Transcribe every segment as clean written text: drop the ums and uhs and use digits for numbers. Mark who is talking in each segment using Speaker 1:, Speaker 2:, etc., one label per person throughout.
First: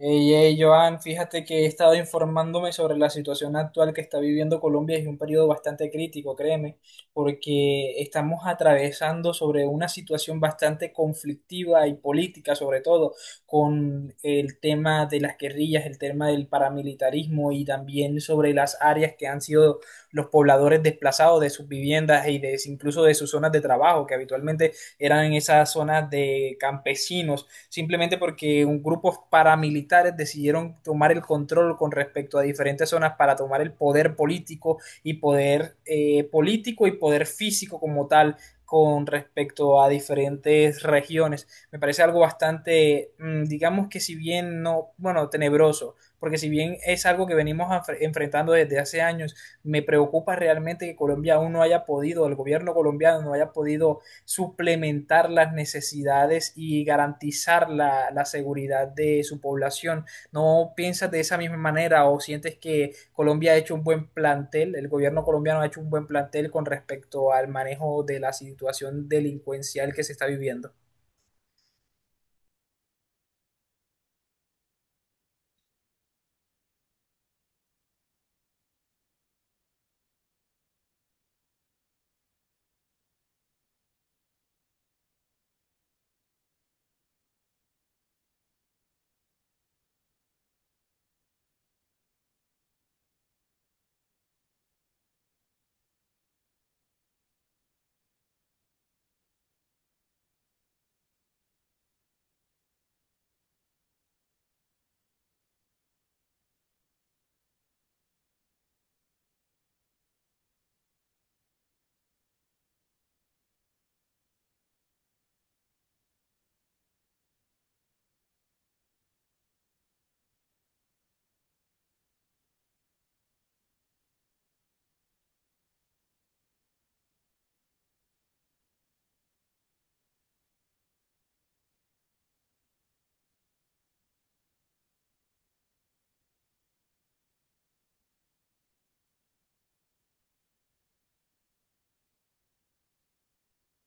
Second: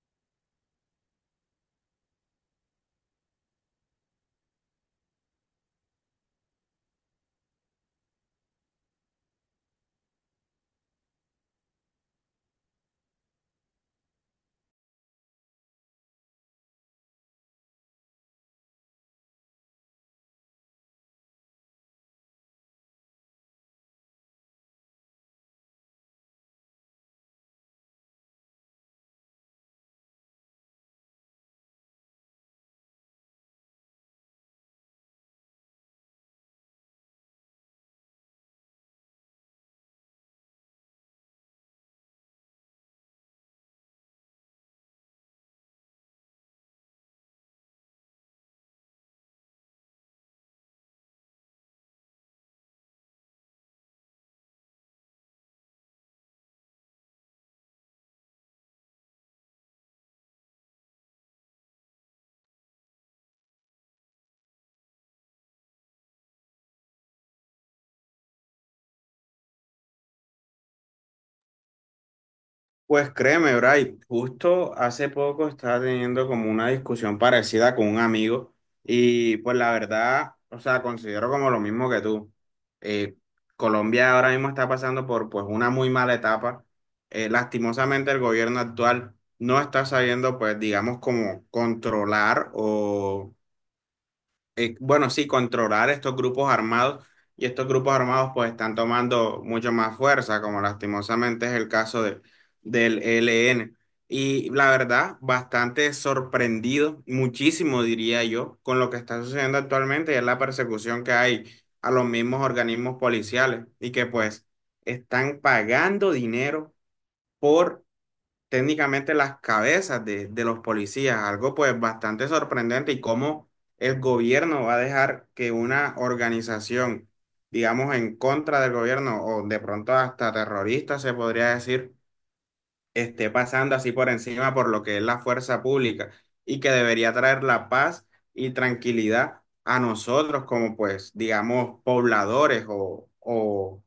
Speaker 1: Hey, hey, Joan, fíjate que he estado informándome sobre la situación actual que está viviendo Colombia y es un periodo bastante crítico, créeme, porque estamos atravesando sobre una situación bastante conflictiva y política, sobre todo con el tema de las guerrillas, el tema del paramilitarismo y también sobre las áreas que han sido los pobladores desplazados de sus viviendas y incluso de sus zonas de trabajo, que habitualmente eran esas zonas de campesinos simplemente porque un grupo paramilitares decidieron tomar el control con respecto a diferentes zonas para tomar el poder político y poder físico como tal con respecto a diferentes regiones. Me parece algo bastante, digamos que si bien no, bueno, tenebroso, porque si bien es algo que venimos enfrentando desde hace años, me preocupa realmente que Colombia aún no haya podido, el gobierno colombiano no haya podido suplementar las necesidades y garantizar la seguridad de su población. ¿No piensas de esa misma manera o sientes que Colombia ha hecho un buen plantel, el gobierno colombiano ha hecho un buen plantel con respecto al manejo de la situación delincuencial que se está viviendo?
Speaker 2: Pues créeme, Bray, justo hace poco estaba teniendo como una discusión parecida con un amigo y pues la verdad, o sea, considero como lo mismo que tú. Eh, Colombia ahora mismo está pasando por pues una muy mala etapa. Lastimosamente el gobierno actual no está sabiendo pues digamos como controlar o bueno, sí, controlar estos grupos armados y estos grupos armados pues están tomando mucho más fuerza, como lastimosamente es el caso del ELN. Y la verdad, bastante sorprendido, muchísimo diría yo, con lo que está sucediendo actualmente y es la persecución que hay a los mismos organismos policiales y que pues están pagando dinero por técnicamente las cabezas de los policías, algo pues bastante sorprendente, y cómo el gobierno va a dejar que una organización, digamos, en contra del gobierno o de pronto hasta terrorista se podría decir, esté pasando así por encima por lo que es la fuerza pública y que debería traer la paz y tranquilidad a nosotros como pues, digamos, pobladores o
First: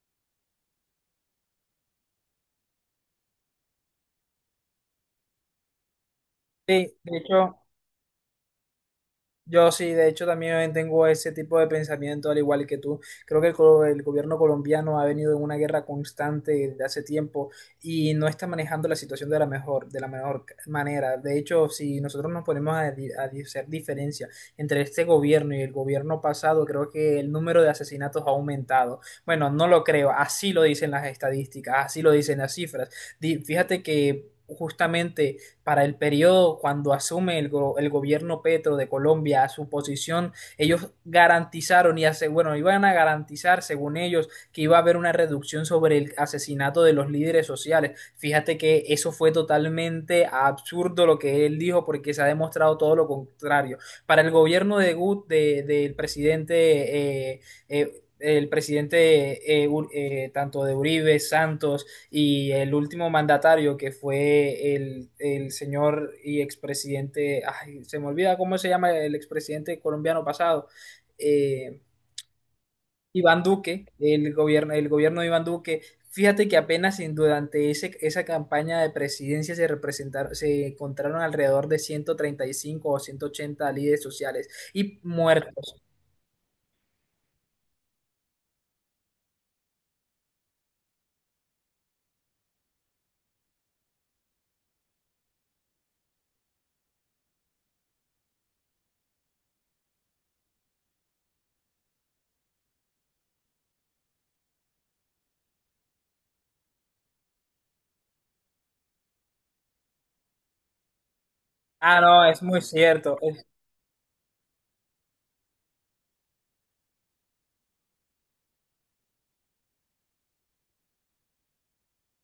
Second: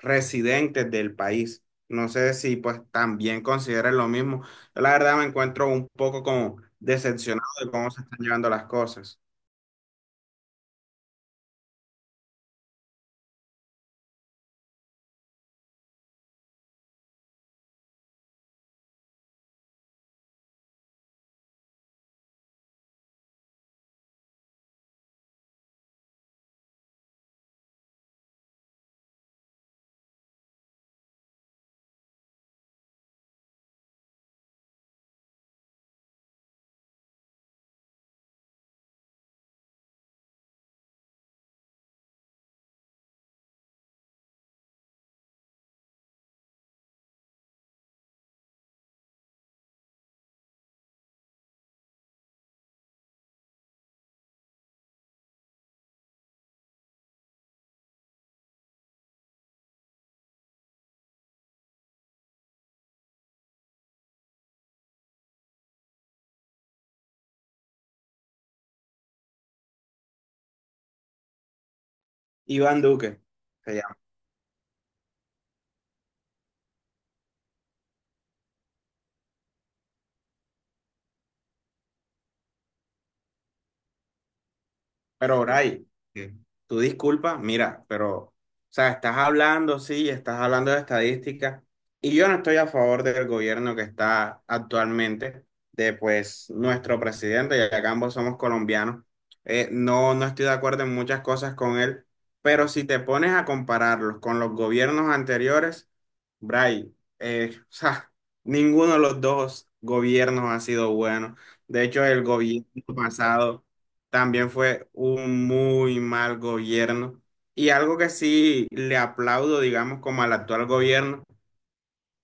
Speaker 2: residentes del país. No sé si pues también consideren lo mismo. Yo la verdad me encuentro un poco como
Speaker 1: Sí, de
Speaker 2: decepcionado
Speaker 1: hecho,
Speaker 2: de cómo se están llevando las cosas.
Speaker 1: Yo sí, de hecho también tengo ese tipo de pensamiento, al igual que tú. Creo que el gobierno colombiano ha venido en una guerra constante desde hace tiempo y no está manejando la situación de la mejor, manera. De hecho, si nosotros nos ponemos a hacer diferencia entre este gobierno y el gobierno pasado, creo que el número de asesinatos ha aumentado. Bueno, no lo creo, así lo dicen las estadísticas, así lo dicen las cifras. Fíjate que justamente para el periodo cuando asume el gobierno Petro de Colombia a su posición, ellos garantizaron y hace, bueno, iban a garantizar, según ellos, que iba a haber una reducción sobre el asesinato de los líderes sociales. Fíjate que eso fue totalmente absurdo lo que él dijo porque se ha demostrado todo lo contrario. Para el gobierno de del presidente eh, el presidente eh, tanto de Uribe, Santos y el último mandatario que fue el señor y expresidente, ay, se me olvida cómo se llama el expresidente colombiano pasado, eh,
Speaker 2: Iván Duque
Speaker 1: Iván
Speaker 2: se
Speaker 1: Duque,
Speaker 2: llama.
Speaker 1: el gobierno de Iván Duque. Fíjate que apenas durante esa campaña de presidencia se encontraron alrededor de 135 o 180 líderes sociales y
Speaker 2: Pero,
Speaker 1: muertos.
Speaker 2: Bray, ¿qué? Tú disculpa, mira, pero, o sea, estás hablando, sí, estás hablando de estadística, y yo no estoy a favor del gobierno que está actualmente, de pues nuestro presidente, ya que ambos somos colombianos. No, no estoy de acuerdo en muchas cosas con él, pero si te pones a compararlos con los gobiernos anteriores, Bray, o sea, ninguno de los dos gobiernos ha sido bueno. De
Speaker 1: Ah,
Speaker 2: hecho, el
Speaker 1: no, es muy
Speaker 2: gobierno
Speaker 1: cierto.
Speaker 2: pasado también fue un muy mal gobierno. Y algo que sí le aplaudo, digamos, como al actual gobierno,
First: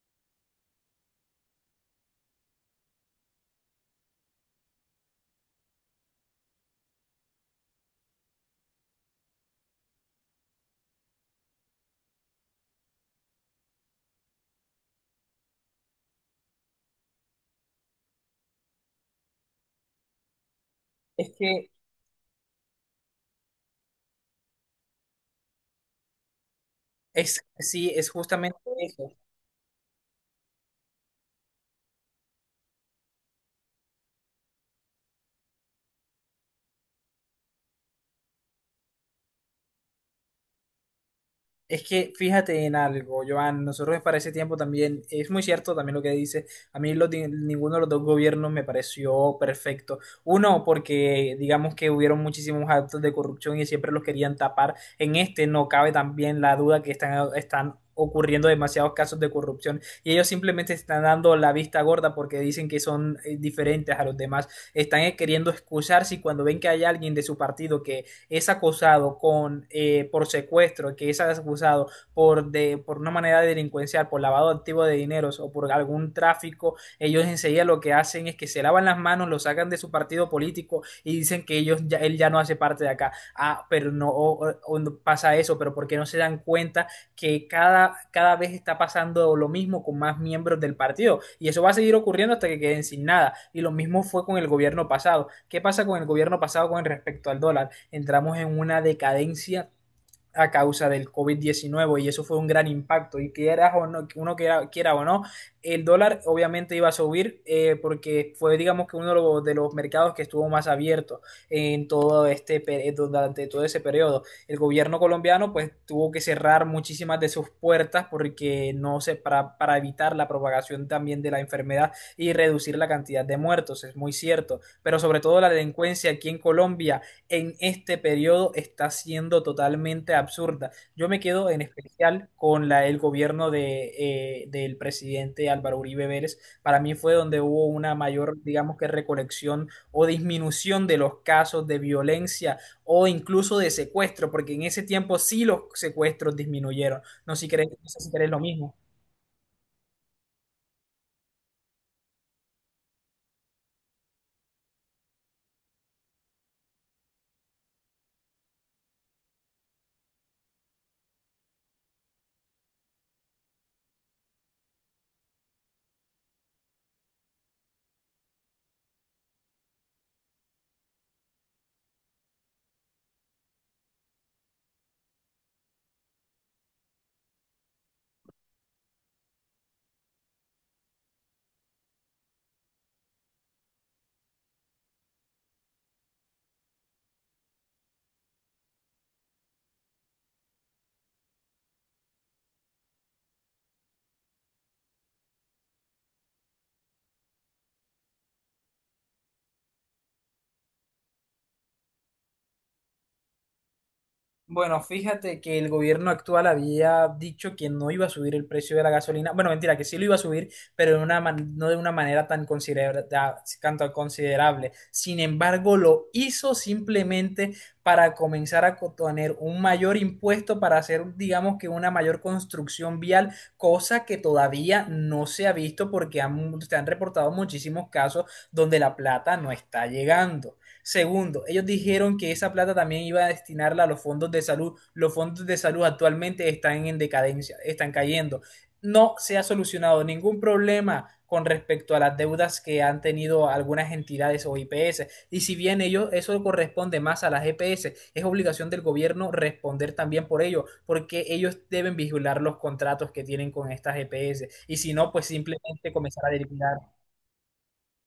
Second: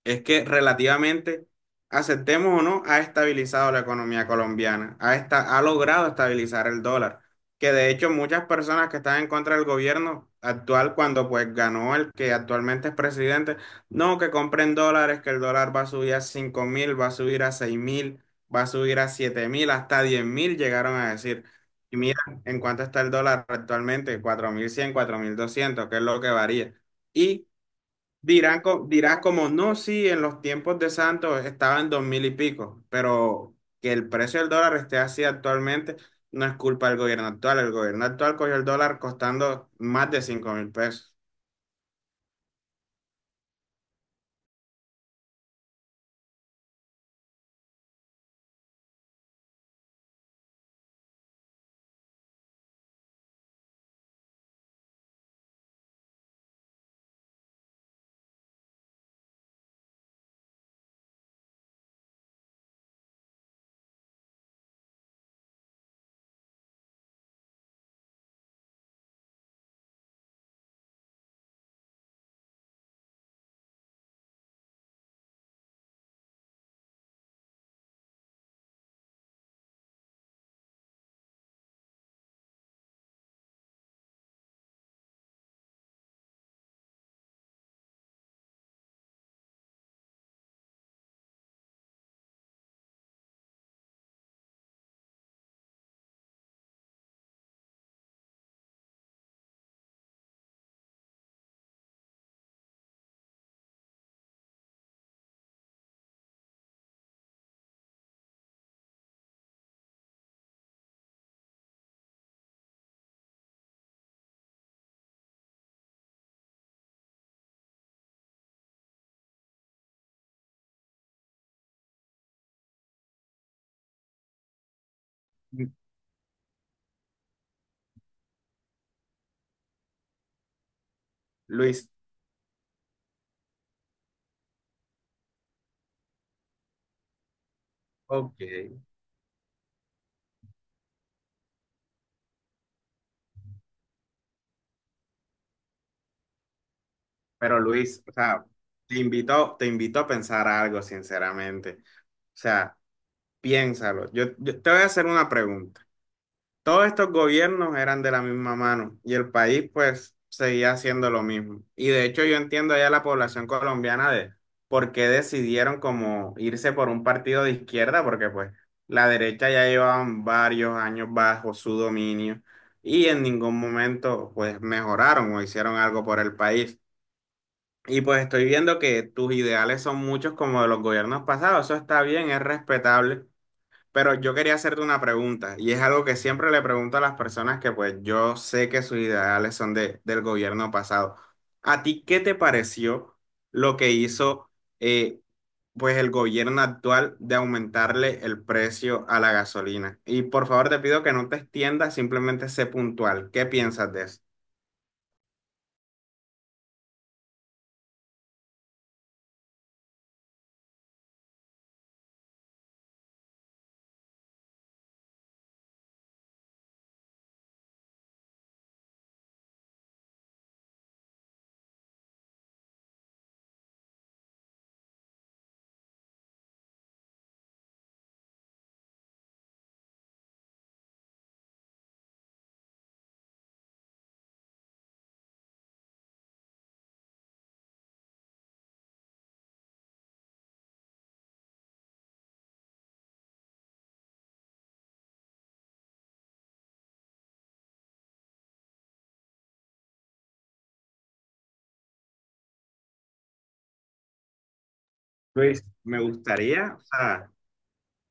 Speaker 2: es que relativamente, aceptemos o no, ha estabilizado la economía colombiana, ha logrado estabilizar el dólar, que de hecho muchas personas que están en contra del gobierno actual, cuando pues ganó el que actualmente es presidente, no, que compren dólares, que el dólar va a subir a 5000, va a subir a 6000, va a subir a 7000, hasta 10.000 llegaron a
Speaker 1: Es
Speaker 2: decir.
Speaker 1: que
Speaker 2: Y mira, en cuánto está el dólar actualmente, 4100, 4200, que es lo que varía.
Speaker 1: es,
Speaker 2: Y
Speaker 1: sí, es justamente
Speaker 2: dirán,
Speaker 1: eso.
Speaker 2: dirás como, no, sí, en los tiempos de Santos estaba en 2000 y pico, pero que el precio del dólar esté así actualmente no es culpa del gobierno actual. El gobierno actual cogió el dólar costando más de 5000 pesos.
Speaker 1: Es que fíjate en algo, Joan, nosotros para ese tiempo también, es muy cierto también lo que dice, a mí ninguno de los dos gobiernos me pareció perfecto. Uno, porque digamos que hubieron muchísimos actos de corrupción y siempre los querían tapar. En este no cabe también la duda que están ocurriendo demasiados casos de corrupción y ellos simplemente están dando la vista gorda porque dicen que son diferentes a los demás. Están queriendo excusarse y cuando ven que hay alguien de su partido que es acusado por secuestro, que es acusado por una manera delincuencial, por lavado activo de dineros o por algún tráfico, ellos enseguida lo que hacen es que se lavan las manos, lo sacan de su partido político y dicen que él ya no hace parte de acá. Ah, pero no o no pasa eso, pero por qué no se dan cuenta que cada vez está pasando lo mismo con más miembros del partido y eso va a seguir ocurriendo hasta que queden sin nada. Y lo mismo fue con el gobierno pasado. ¿Qué pasa con el gobierno pasado con respecto al dólar? Entramos en una decadencia a causa del COVID-19 y eso fue un gran impacto y quiera o no, uno quiera o no, el dólar obviamente iba a subir porque fue digamos que uno de los mercados que estuvo más abierto en todo este durante todo ese periodo. El gobierno colombiano pues tuvo que cerrar muchísimas de sus puertas porque no se para evitar la propagación también de la enfermedad y reducir la cantidad de muertos, es muy cierto, pero sobre todo la delincuencia aquí en Colombia en este periodo está siendo totalmente absurda. Yo me quedo en
Speaker 2: Luis,
Speaker 1: especial con el gobierno del presidente Álvaro Uribe Vélez. Para mí fue donde hubo una mayor,
Speaker 2: ok,
Speaker 1: digamos que recolección o disminución de los casos de violencia o incluso de secuestro, porque en ese tiempo sí los secuestros disminuyeron.
Speaker 2: pero
Speaker 1: No sé
Speaker 2: Luis,
Speaker 1: si
Speaker 2: o
Speaker 1: crees lo
Speaker 2: sea,
Speaker 1: mismo.
Speaker 2: te invito a pensar algo, sinceramente. O sea, piénsalo. Yo te voy a hacer una pregunta. Todos estos gobiernos eran de la misma mano y el país pues seguía haciendo lo mismo. Y de hecho yo entiendo ya la población colombiana de por qué decidieron como irse por un partido de izquierda, porque pues la derecha ya llevaban varios años bajo su dominio y en ningún momento pues mejoraron o hicieron algo por el país. Y pues estoy viendo que tus ideales son muchos como de los gobiernos pasados, eso está bien, es respetable. Pero yo quería hacerte una pregunta, y es algo que siempre le pregunto a las personas que pues yo sé que sus ideales son del gobierno pasado. ¿A ti qué te pareció lo que hizo eh, pues el gobierno actual de aumentarle el precio a la gasolina? Y por favor te pido que no te extiendas, simplemente sé puntual. ¿Qué piensas de eso?
Speaker 1: Bueno, fíjate que el gobierno actual había dicho que no iba a subir el precio de la gasolina. Bueno, mentira, que sí lo iba a subir, pero no de una manera tan tanto considerable. Sin embargo, lo hizo simplemente para comenzar a tener un mayor impuesto para hacer, digamos que una mayor construcción vial, cosa que todavía no se ha visto porque se han reportado muchísimos casos donde la plata no está llegando. Segundo, ellos dijeron que esa plata también iba a destinarla a los fondos de salud. Los fondos de salud actualmente están en decadencia, están cayendo. No se ha solucionado ningún problema con respecto a las deudas que han tenido algunas entidades o IPS. Y si bien ellos, eso corresponde más a las EPS, es obligación del gobierno responder también por ello, porque ellos deben vigilar los contratos que tienen con estas EPS. Y si no, pues
Speaker 2: Luis,
Speaker 1: simplemente
Speaker 2: me
Speaker 1: comenzar a
Speaker 2: gustaría, o
Speaker 1: derivar.
Speaker 2: sea,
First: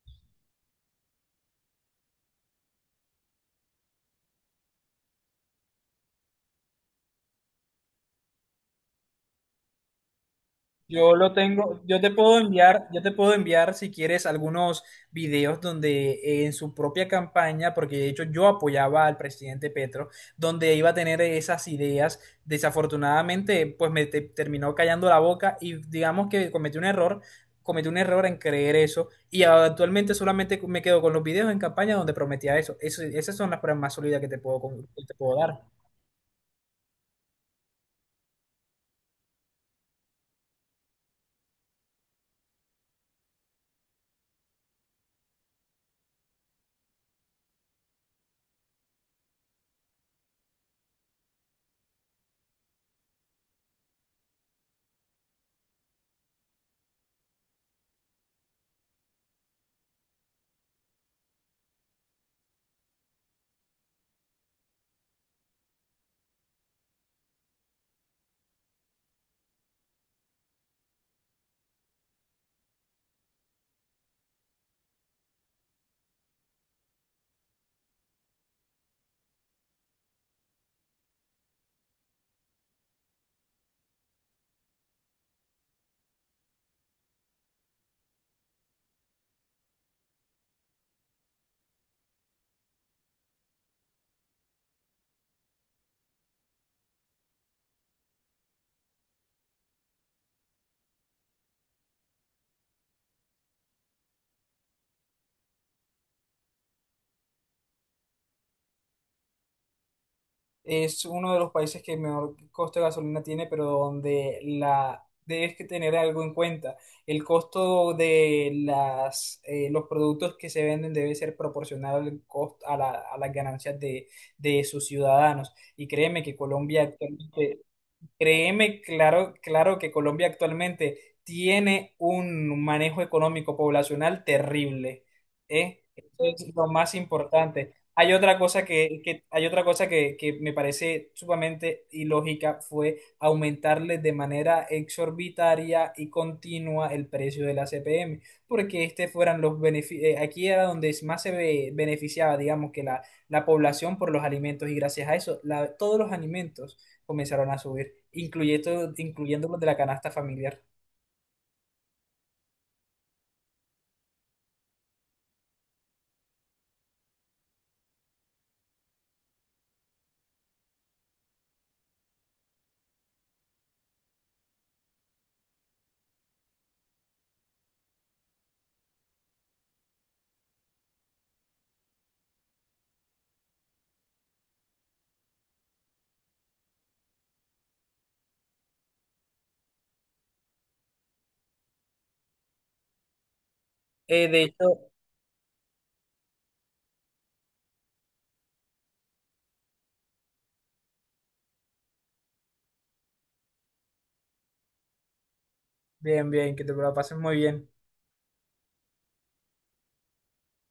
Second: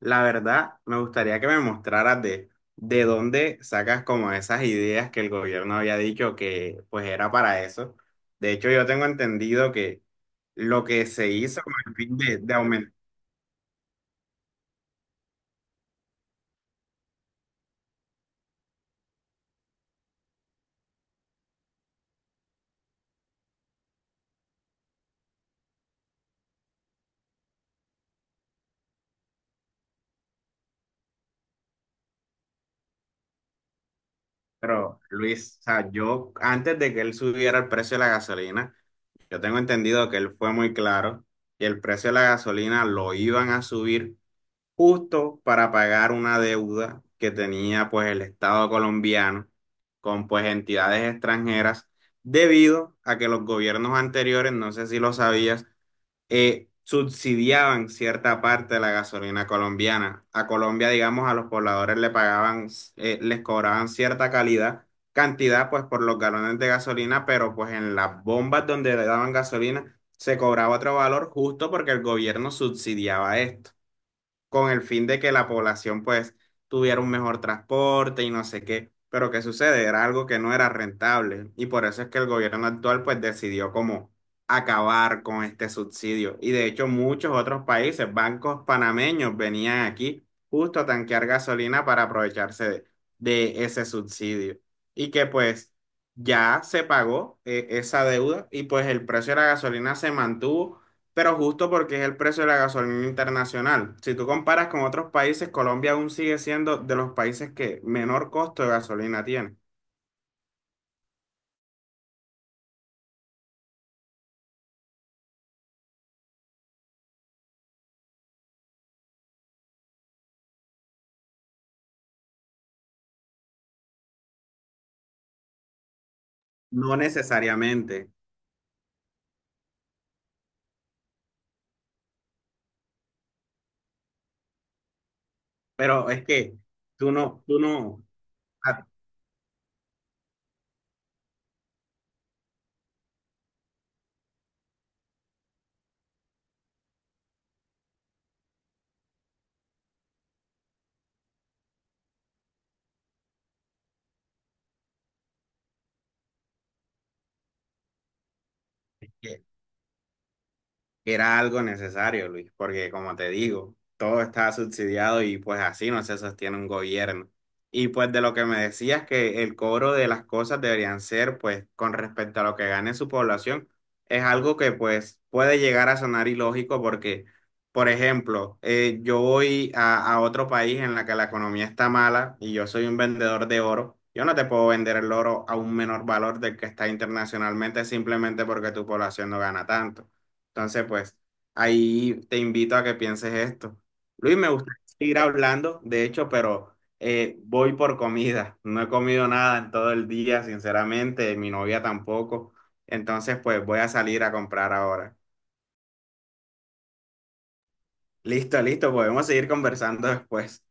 Speaker 2: la verdad, me gustaría que me mostraras de dónde sacas como esas ideas que el gobierno había dicho que pues era para eso. De hecho, yo tengo entendido que lo que
Speaker 1: Yo
Speaker 2: se
Speaker 1: lo
Speaker 2: hizo con
Speaker 1: tengo,
Speaker 2: el fin de aumentar,
Speaker 1: yo te puedo enviar si quieres algunos videos donde en su propia campaña, porque de hecho yo apoyaba al presidente Petro, donde iba a tener esas ideas. Desafortunadamente, pues me terminó callando la boca y digamos que cometí un error en creer eso y actualmente solamente me quedo con los videos en campaña donde prometía eso. Esas son las pruebas más sólidas
Speaker 2: pero
Speaker 1: que te puedo
Speaker 2: Luis,
Speaker 1: dar.
Speaker 2: o sea, yo antes de que él subiera el precio de la gasolina, yo tengo entendido que él fue muy claro que el precio de la gasolina lo iban a subir justo para pagar una deuda que tenía pues el Estado colombiano con pues entidades extranjeras debido a que los gobiernos anteriores, no sé si lo sabías, subsidiaban cierta parte de la gasolina colombiana. A Colombia, digamos, a los pobladores le pagaban, les cobraban cierta cantidad pues por los galones de gasolina, pero pues en las bombas donde le daban gasolina se cobraba otro valor justo porque el gobierno subsidiaba esto con el fin de que la población pues tuviera un mejor transporte y no sé qué. Pero ¿qué sucede? Era algo que no era rentable y por eso es que el gobierno actual pues decidió como acabar con este subsidio. Y de hecho muchos otros países, bancos panameños venían aquí justo a tanquear gasolina para aprovecharse de ese subsidio. Y que pues ya se pagó esa deuda y pues el precio de la gasolina se mantuvo pero justo porque es el precio de la gasolina internacional. Si tú comparas con otros países, Colombia aún sigue siendo de los países que menor costo de gasolina tiene.
Speaker 1: Es uno de los países que menor costo de gasolina tiene, pero donde la debes que tener algo en cuenta. El costo los productos que se venden debe ser proporcional al costo, a las ganancias de sus ciudadanos. Y créeme que Colombia
Speaker 2: No
Speaker 1: actualmente.
Speaker 2: necesariamente,
Speaker 1: Créeme, claro, claro que Colombia actualmente tiene un manejo económico poblacional terrible, ¿eh?
Speaker 2: pero
Speaker 1: Eso
Speaker 2: es que
Speaker 1: es lo más
Speaker 2: tú
Speaker 1: importante.
Speaker 2: no,
Speaker 1: Hay otra cosa
Speaker 2: a-
Speaker 1: hay otra cosa que me parece sumamente ilógica fue aumentarle de manera exorbitaria y continua el precio de la CPM, porque este fueran los beneficios, aquí era donde más se beneficiaba, digamos, que la población por los alimentos y gracias a eso, todos los alimentos comenzaron a subir, incluyendo los de la canasta familiar.
Speaker 2: era algo necesario, Luis, porque como te digo, todo está subsidiado y pues así no se sostiene un gobierno. Y pues de lo que me decías que el cobro de las cosas deberían ser pues con respecto a lo que gane su población, es algo que pues puede llegar a sonar ilógico porque, por ejemplo, yo voy a otro país en la que la economía está mala y yo soy un vendedor de oro. Yo no te puedo vender el oro a un menor valor del que está internacionalmente simplemente porque tu población no gana tanto. Entonces, pues, ahí te invito a que pienses esto.
Speaker 1: Eh,
Speaker 2: Luis,
Speaker 1: de
Speaker 2: me gustaría
Speaker 1: hecho,
Speaker 2: seguir hablando, de hecho, pero voy por comida. No he comido nada en todo el día, sinceramente, mi novia tampoco. Entonces, pues, voy a salir a comprar ahora.
Speaker 1: Bien, bien, que te lo pases muy bien.
Speaker 2: Listo, listo, podemos seguir conversando después.